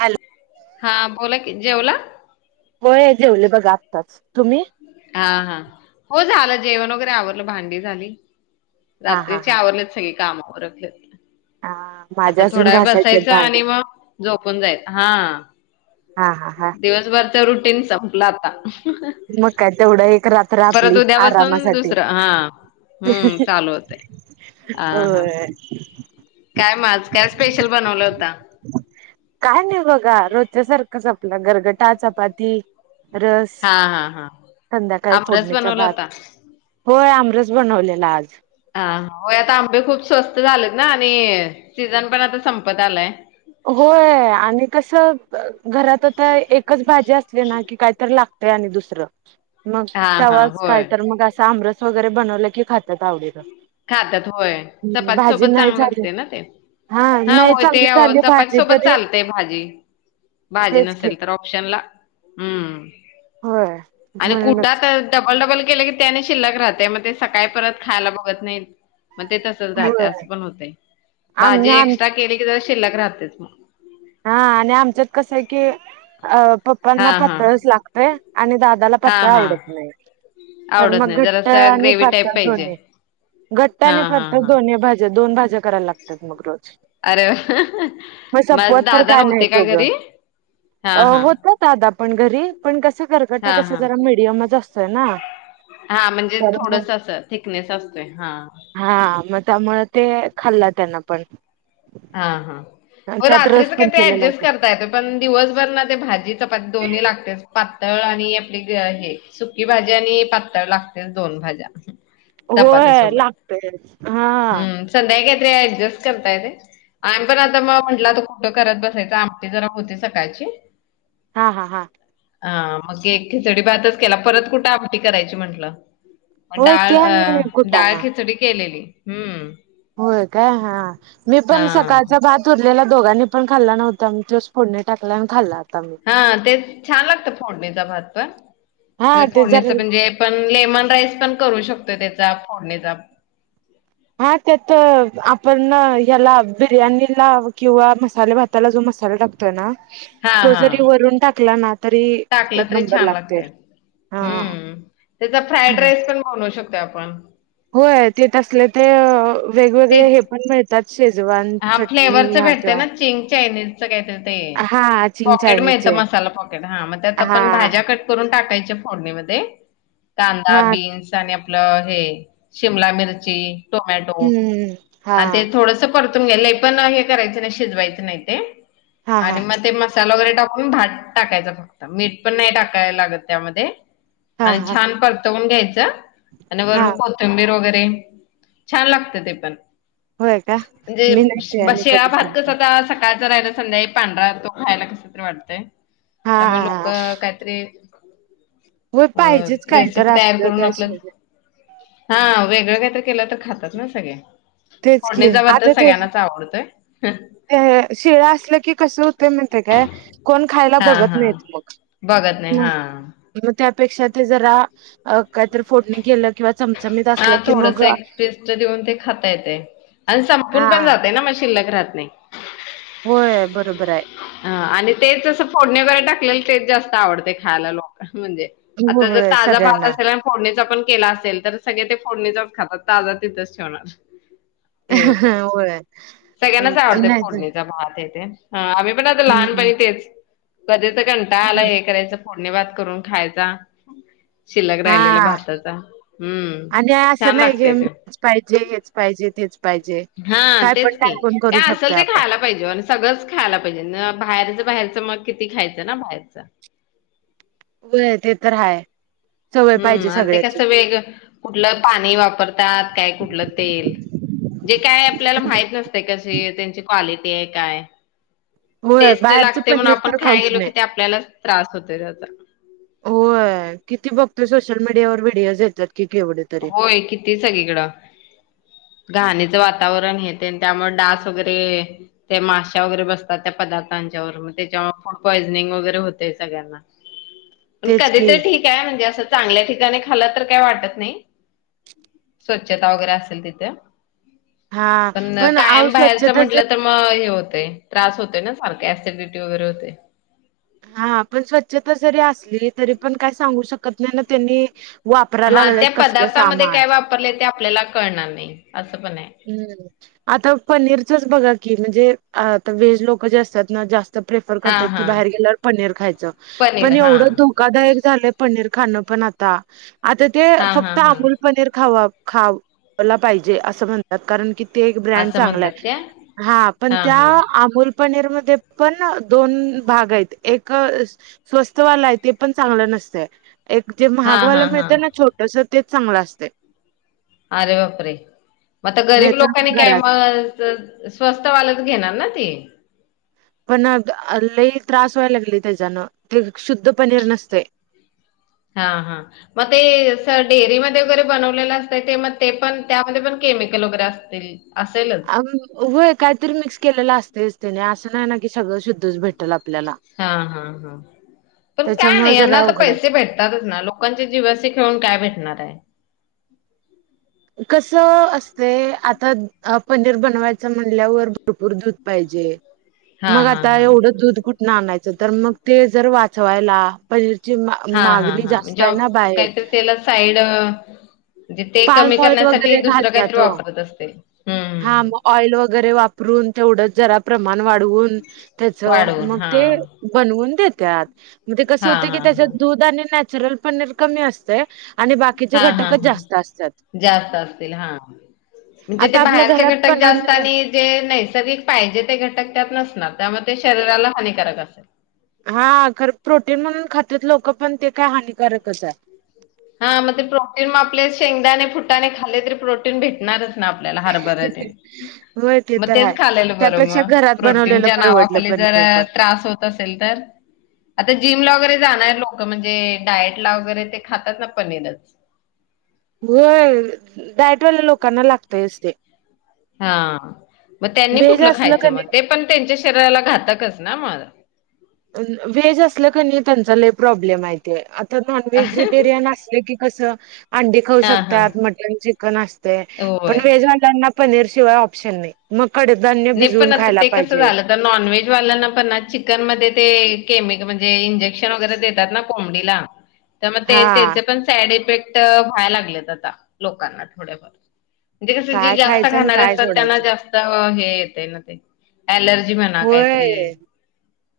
Hello हां बोला की जेवला? होय जेवले बघा आताच. तुम्ही? हां हां हो झाल जेवण वगैरे आवरल भांडी झाली. हा हा रात्रीची हा आवरलेत सगळी काम उरकले. हा आता माझ्या अजून थोडा वेळ घासायचे बसायचा आणि भांडी मग झोपून जायच हां. हा हा हा दिवसभरच रुटीन संपल आता. मग काय तेवढं एक रात्र परत आपली उद्यापासून आरामासाठी. दुसर हां. हम्म चालू होतय. हा हा होय काय मग आज काय स्पेशल बनवल होत? काय नाही बघा रोजच्या सारखच आपल गरगटा, चपाती, रस. हां हां हां संध्याकाळी आमरस फोडणीचा बनवला भात. होता? होय आमरस बनवलेला आज. हां होय आता आंबे खूप स्वस्त झालेत ना आणि सीजन पण आता संपत आलाय. होय आणि कस घरात आता एकच भाजी असली ना की काहीतरी लागत. ते आणि दुसर मग हा हा तवाच काय होय तर मग अस आमरस वगैरे बनवल की खातात आवडीन. खातात होय चपाती सोबत चांगल झाली लागतय ना ते. हा नाही होय चांगली ते हो झाली चपाती भाजी सोबत तरी चालतय भारी. भाजी तेच की नसेल तर शनला होय आणि म्हणूनच कुटात डबल डबल केल की ते आणि शिल्लक राहतय मग ते सकाळी परत खायला बघत नाही. मग ते तसच राहते होय अस पण होतय आम भाजी आम एक्स्ट्रा केली की शिल्लक राहतेच मग. हां आणि आमच्यात कसय की हा पप्पांना हा पातळच लागतय आणि दादा ला हा पातळ हा आवडत नाही तर आवडत मग नाही घट्ट जरा आणि ग्रेव्ही टाईप पातळ पाहिजे दोन्ही. घट्ट हा आणि हा पातळ हा दोन्ही भाज्या दोन भाज्या करायला लागतात मग रोज. अरे वा मग म [unintelligible] सपवत तर काय नाही दोघ हा हा होता दादा पण घरी पण कस कर टा हा कसा हा जरा मिडियमच असतोय ना. हा म्हणजे तर मग थोडस अस थिकनेस असतोय हां. हा मग त्यामुळ ते खाल्ला त्यान पण. हां हां मग त्यात रात्रीच रस पण काही ते केलेला अऍडजस्ट होता कर य पण दिवसभर ना ते भाजी, चपाती दोन्ही लागते पातळ आणि आपली हे. सुकी भाजी आणि पातळ लागतेच दोन भाज्या. चपाती होय सोबत लागतय हां हम्म संध्याकाळी काहीतरी ॲडजेस्ट करता येत. आम्ही पण आता मग म्हटल आता कुट करत बसायच आमटी जरा होती सकाळची. हां हां हां हां मग एक खिचडी भातच केला परत कुठ आमटी करायची म्हंटल. होय डाळ ते अ आणि डाळ कुटाणा खिचडी केलेली हम्म. होय काय हा मी पण हा. सकाळचा भात उरलेला दोघानीं पण खाल्ला नव्हता मग तोच फोडणी टाकला आणि खाल्ला आता मग. हा तेच छान लागतं फोडणीचा भात पण, हा ते जर फोडणीचं म्हणजे. पण लेमन राईस पण करू शकतो त्याचा फोडणीचा. हा त्यात आपण याला बिर्याणीला किंवा मसाले भाताला जो मसाला टाक तोना हां, तो जरी हां. वरून टाकला ना तरी टाकला एक तरी नंबर छान लागते लागतोय हा हम्म, त्याचा फ्राईड राईस पण बनऊ शकतोय आपण. होय तेे तसले ते ते वेगवेगळे हे पण मिळतात शेजवान चटणी ह्याव त्याव चींग चायनीज. सगळे तर ते चिंग पॉकेट मिळतं चायनीजचे मसाला पॉकेट हा त्यात आपण भाज्या कट करून टाकायच्या फोडणीमध्ये कांदा हा बी आपल हे शिमला मिरची, टोमॅटो हम्म हा आणि ते थोड परतून घे पण हे करायच नाही शिजवायच नाही ते हा हा आणि म ते मस्त मसाला वगैरे टाकून भात टाकायचा फक्त मीठ पण नाही टाकायला लागत त्यामध्ये. हा आणि हा छान परतवून घ्यायचं आणि हा वरून कोथिंबीर वगैरे छान लागतं ते पण. होय का मी नाही ते म्हणजे आणि शिळा कधी भात कस टाकलं आता सकाळचं पाहिला संध्याकाळी पांढरा तो खायला कस तरी वाटतय तर मग लोक हा काहीतरी होय अ पाहिजेच काय तर रेसिपी तयार असलं करून आपलं त्याशिवाय हा वेगळं काहीतर केलं तर खातात ना सगळे. तेच की फोडणीचा भात तर आता ते सगळ्यांनाच आवडतोय ते हे शिळा असलं की कसं होतय माहितीये काय कोण खायला हा बघत हा नाहीत मग. बघत नाही मग हा. मग त्यापेक्षा ते जरा काहीतर फोडणी केलं किंवा चमचमीत असलं हा की मग थोडस एक पेस्ट देऊन ते खाता येतय‌. आणि हा संपून पण जातय ना मग शिल्लक राहात नाही. होय बरोबर हाय. ह आणि तेच असं फोडणे वगैरे टाकलेलं तेच जास्त आवडते खायला लोक म्हणजे हो, आता जर होय ताजा भात सगळ्यांना असला फोडणीचा पण केला असेल तर सगळे ते फोडणीचाच खातात ताजा तिथंच ठेवणार. हे होतय, होय सगळ्यांनाच आवडतंय नाही तर फोडणीचा भात आहे हे ते. हा आम्ही पण आता लहानपणी तेच कधी तर कंटाळा आला हे करायचं. फोडणी भात करून खायचा. शिल्लक राहिलेला हा भाताचा हम्म आणि असं छान नाही की लागतय ते. हेच पाहिजे हेच पाहिजे तेच पाहिजे. हा काय पण तेच की काय पण करू काय असल शकतोय ते आपण खायां लाग पाहिजे आणि सगळंच खायला पाहिजे न बाहेरच बाहेरच मग किती खायचं ना बाहेरच. व्हय ते तर हाय. सवय पाहिजे हम्म ते सगळ्याची कसं वेग कुठलं पाणी वापरतात काय कुठलं तेल. जे काय आपल्याला माहित नसते कशी त्यांची क्वालिटी हाय काय. होय टेस्ट बाहेरचं लागतय म्हणून पनीर आपण तर खाय खाऊच गेलो कि नाही ते आपल्याला त्रास होतोय त्याचा. होय किती बघतो सोशल मीडियावर व्हिडिओज येतात की केवढे तरी होय किती सगळीकडं. घाणीचं वातावरण हे ते त्यामुळे डास वगैरे. ते माशा वगैरे बसतात त्या पदार्थांच्यांवर. मग त्याच्या फूड पॉइझनिंग वगैरे होतय सगळ्यांना. तेच कधी की तर ठीक आहे. म्हणजे असं चांगल्या ठिकाणी खाल्ल तर काही वाटत नाही. स्वच्छता वगैरे असेल तिथे, हा पण आव कायम बाहेरच स्वच्छता ज म्हंटलं तर मग हे होतय, त्रास होतय ना. सारख ऍसिडिटी वगैरे होते. हा, पण स्वच्छता जरी असली, तरी पण काय सांगू शकत नाही ना. त्यांनी वापराय लागल्यात कसलं सामान. वापरलय ते आपल्याला कळणार नाही, असं पण आहे. हम्म, आता पनीरचच बघा की, म्हणजे आता व्हेज लोक जे असतात ना जास्त प्रेफर हा करतात की हा बाहेर गेल्यावर पनीर खायचं. पनीर पण हा एवढ खुप धोकादायक झालंय पनीर खाणं पण आता. आता काल ते हा हा फक्त हा अमूल पनीर खावा. खायला पाहिजे असं म्हणतात कारण की ते एक ब्रँड असं चांगला म्हणतात आहे. काय? हा पण त्या अमुल पनीर मध्ये पण दोन भाग आहेत. एक स्वस्तवालाय ते पण चांगलं नसतंय. एक जे हा महागवाला हा मिळत हा ना छोटस, तेच चांगलं असतय. अरे बापरे मग आता गरीब नाहीतर लोकांनी मग काय घरात मग तर स्वस्त वालच घेणार ना ते. पण लय त्रास व्हायला लागलय त्याच्यानं. ते शुद्ध पनीर नसतय. हा. मग ते डेअरीमध्ये वगैरे बनवलेलं असतय. ते मग ते पण त्यामध्ये, पण केमिकल वगैरे असतय. अ, होय. काहीतरी मिक्स केलेलं असतयच त्यानी. असं नाही ना की सगळं शुद्धच भेटतय. हा, हा. पण काय त्याच्यामुळे नाही जरा यांना तर अवघड पैसे आहे भेटतातच ना. लोक लोकांचे जीवाशी खेळून काय भेटणार आहे. कस असतय. आता पनीर बनवायचं म्हणल्यावर, भरपूर दूध पाहिजे. मग हां, हां, आता हां. एवढं दूध कुठण आणायचं, तर मग ते जर वाचवायला पनीर ची, हां, हां, मागणी हां. जास्त आहे जॉब ना बाहेर. काहीतरी त्याला साईड म्हणजे ते कमी पाल्म ऑइल करण्यासाठी, वगैरे दुसरं काहीतरी घालतात ओ वापरत असतील. हं, हा, हं, हं. मग ऑइल वगैरे वापरून तेवढं जरा प्रमाण वाढवून, त्याच वाढवून मग ते हां. बनवून देत्यात. म्हणजे कस हां, होतय की, हां, हां. त्याच्यात दूध आणि नॅचरल पनीर कमी असतंय. आणि बाकी हा, हा, हा, जास्त असतील, हा. म्हणजे ते आता आपल्या बाहेरचे घरात घटक जास्त बनवलेलं असतील. जे नैसर्गिक पाहिजे, ते घटक त्यात नसणार. त्यामुळे ते शरीराला हानिकारक असल. हा खर प्रोटीन म्हणून खातात लोक पण, ते काय हानिकारकच आहे. हा, मग ते प्रोटीन मग आपले शेंगदाणे, फुटाने खाले तरी प्रोटीन भेटणारच. आपल्याला हरभरा तेन होय ते मग तर तेच हाय. खालेल बर, त्यापेक्षा मग घरात प्रोटीन बनवलेलं च्या नावान. परवडलं हल्ली जरा पनीर पण. त्रास होत नसेल तर. आता जीमला वगैरे लोक म्हणजे डाएट ला वगैरे ते खातात. त्यांना पनीरच. होय. डायटवाल्या लोकांना लागतयच ते. हा मग त्यांनी व्हेज कुठलं असलं खायचं कणी मग. ते पण त्यांच्या शरीराला घातकच ना मग. व्हेज असलं कनी त्यांचा लय प्रॉब्लेम आहे ते. आता नॉनव्हेजिटेरियन असल की. कस अंडी खाऊ हां हां शकतात मटन चिकन असतय. पण होय. व्हेजवाल्यांना पनीर शिवाय ऑप्शन नाही. मग कडधान्य नाही पण भिजवुन आता खायला ते कसं पाहिजे. झालं नॉनव्हेज वाल्यांना पण ना चिकन मध्ये ते, केमिकल म्हणजे इंजेक्शन वगैरे देतात ना. कुंबडीला. त्या मग ते हा त्याचे पण सॅड इफेक्ट व्हायला लागलेत आता लोकांना थोडेफार. म्हणजे कस जे काय जास्त खायचं आणि खाणारे काय असतात त्यांना सोडायचं जास्त हे [inaudible] ते एलर्जी म्हणा काहीतरी. होय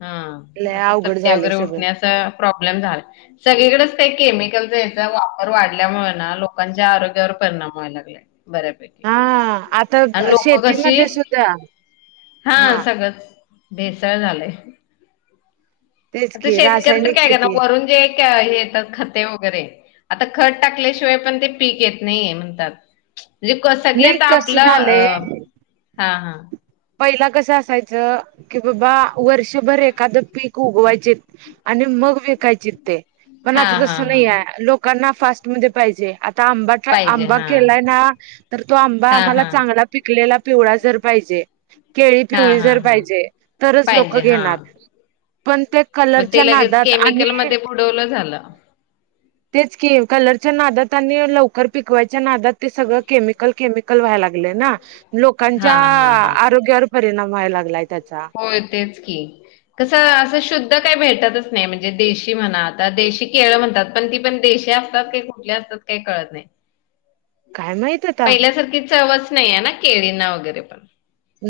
हा लय असं अवघड चट्टे झालंय वगैरे सगळं उठण्या अस प्रॉब्लेम झाला. सगळीकडेच ते केमिकलचा याचा वापर वाढल्यामुळे ना लोकांच्या आरोग्यावर परिणाम व्हाय लागले. बऱ्यापैकी. हा आता आणि लोक शेतीमध्ये कशी सुद्धा हा सगळंच भेसळ झालंय. तेच आता की शेतकरी तररी रासायनिक काय कर ना शेती वरून जे का हे येतात खते वगैरे, आता खत टाकल्याशिवाय पण ते पीक येत नाही म्हणतात. म्हणजे सगळ नाही तर कसं आपलं अ झालंय हा. हा. पहिला कसं असायचं की बाबा वर्षभर एखादं पीक उगवायचे. आणि मग विकायची. पण हा आता तस हा [inaudible] हा नाही लोकांना फास्ट [inaudible] म पाहिजे आता आंबा पाहिजे आंबा हा केलाय ना. तर तो आंबा हा आम्हाला हा चांगला पिकलेला पिवळा जर पाहिजे. केळी हा पिवळी हा जर हा पाहिजे, तरच लोक पाहिजे हा घेणार. पण ते मग कलरच्या ते लगेच नादात आणि केमिकलमध्ये बुडवलं झालं. तेच [inaudible] कलरच्या नादात आणि लवकर पिकवायच्या नादात ते सगळं केमिकल केम. कल व्हायला लागले ना. हा लोकांच्या हा हा आरोग्यावर परिणाम व्हायला लागलाय त्याचा. हो तेच की. कसं असं शुद्ध काही भेटतच नाही म्हणजे. देशी म्हणा आता देशी केळ म्हणतात पण ती पण देश [inaudible] असतात काही कुठले असतात काही कळत नाही. काय माहित आता पहिल्यासारखी चवच नाही आहे ना केळींना वगैरे पण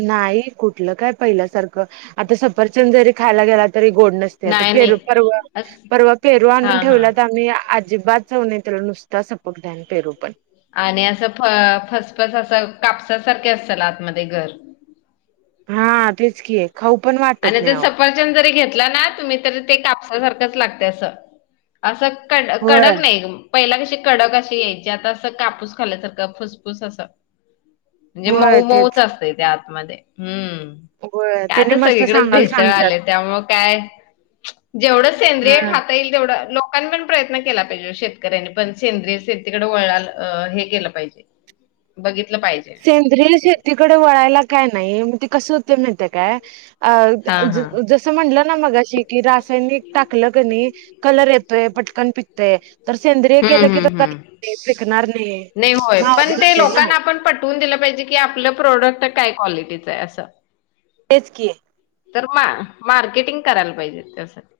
नाही कुठलं काय पहिल्यासारखं आता सफरचंद जरी खायला गेला तरी गोड नस नाही नाही पेरू परवा अस परवा पेरू आणून हा हा ठेवला तर आम्ही अजिबात [inaudible] जाऊय त्याला नुसता सपक [inaudible] ध्यान पेरू पण आणि असं [inaudible] फणस असं कापसासारखे असतल आतमध्ये [inaudible] घर हा तेच की [inaudible] आहे खाऊ पण वाट आणि ते सफरचद न जरी घेतला ना तुम्ही तरी ते कापसासारखंच लागते असं असं. होय कडक नाही पहिला कशी कडक अशी यायची आता असं कापूस खाल्ल्यासारखं फुसफुस असं. म्हणजे मऊ होय मऊच तेच असतय ते आतमध्ये हम्म.. गोव्यात. काय आता सगळीकडेच भेसळ आले [inaudible] त्यामु काय. जेवढं सेंद्रिय हा खाता येईल तेवढं लोक पण पण प्रयत्न केला पाहिजे शेतकऱ्यांनी पण सेंद्रिय शेतीकडे वळाल हे केलं पाहिजे. बघितलं पाहिजे. सेंद्रय शेतीकडे वळायला काय नाही मग ते कस होते महीती काय? अ हा हा [unintelligible] [inaudible] असं म्हटलं ना मगाशी की रासायनिक टाकलं क नाही कलर येतोय पटकन पिकतय. तर सेंद्रिय केलं हम्म की हम्म तर हम्म कध [inaudible] फिकणार नाही होय मग पण उघड ते होते ना. लोकांना आपण पटवून दिलं पाहिजे की आपलं प्रोडक्ट काय क्वालिटीचं आहे असं. तेच की. तर म मार्केटिंग करायला पाहिजे त्यासाठी.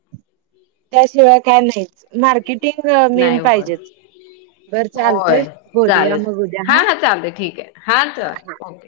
त्याशिवाय काय नाहीच मार्केटिंग मेन नाही होय पाहिजेच. बर चालतंय होय बोलूया चालेल मग उद्या हा चालते ठीक आहे हा चल ओके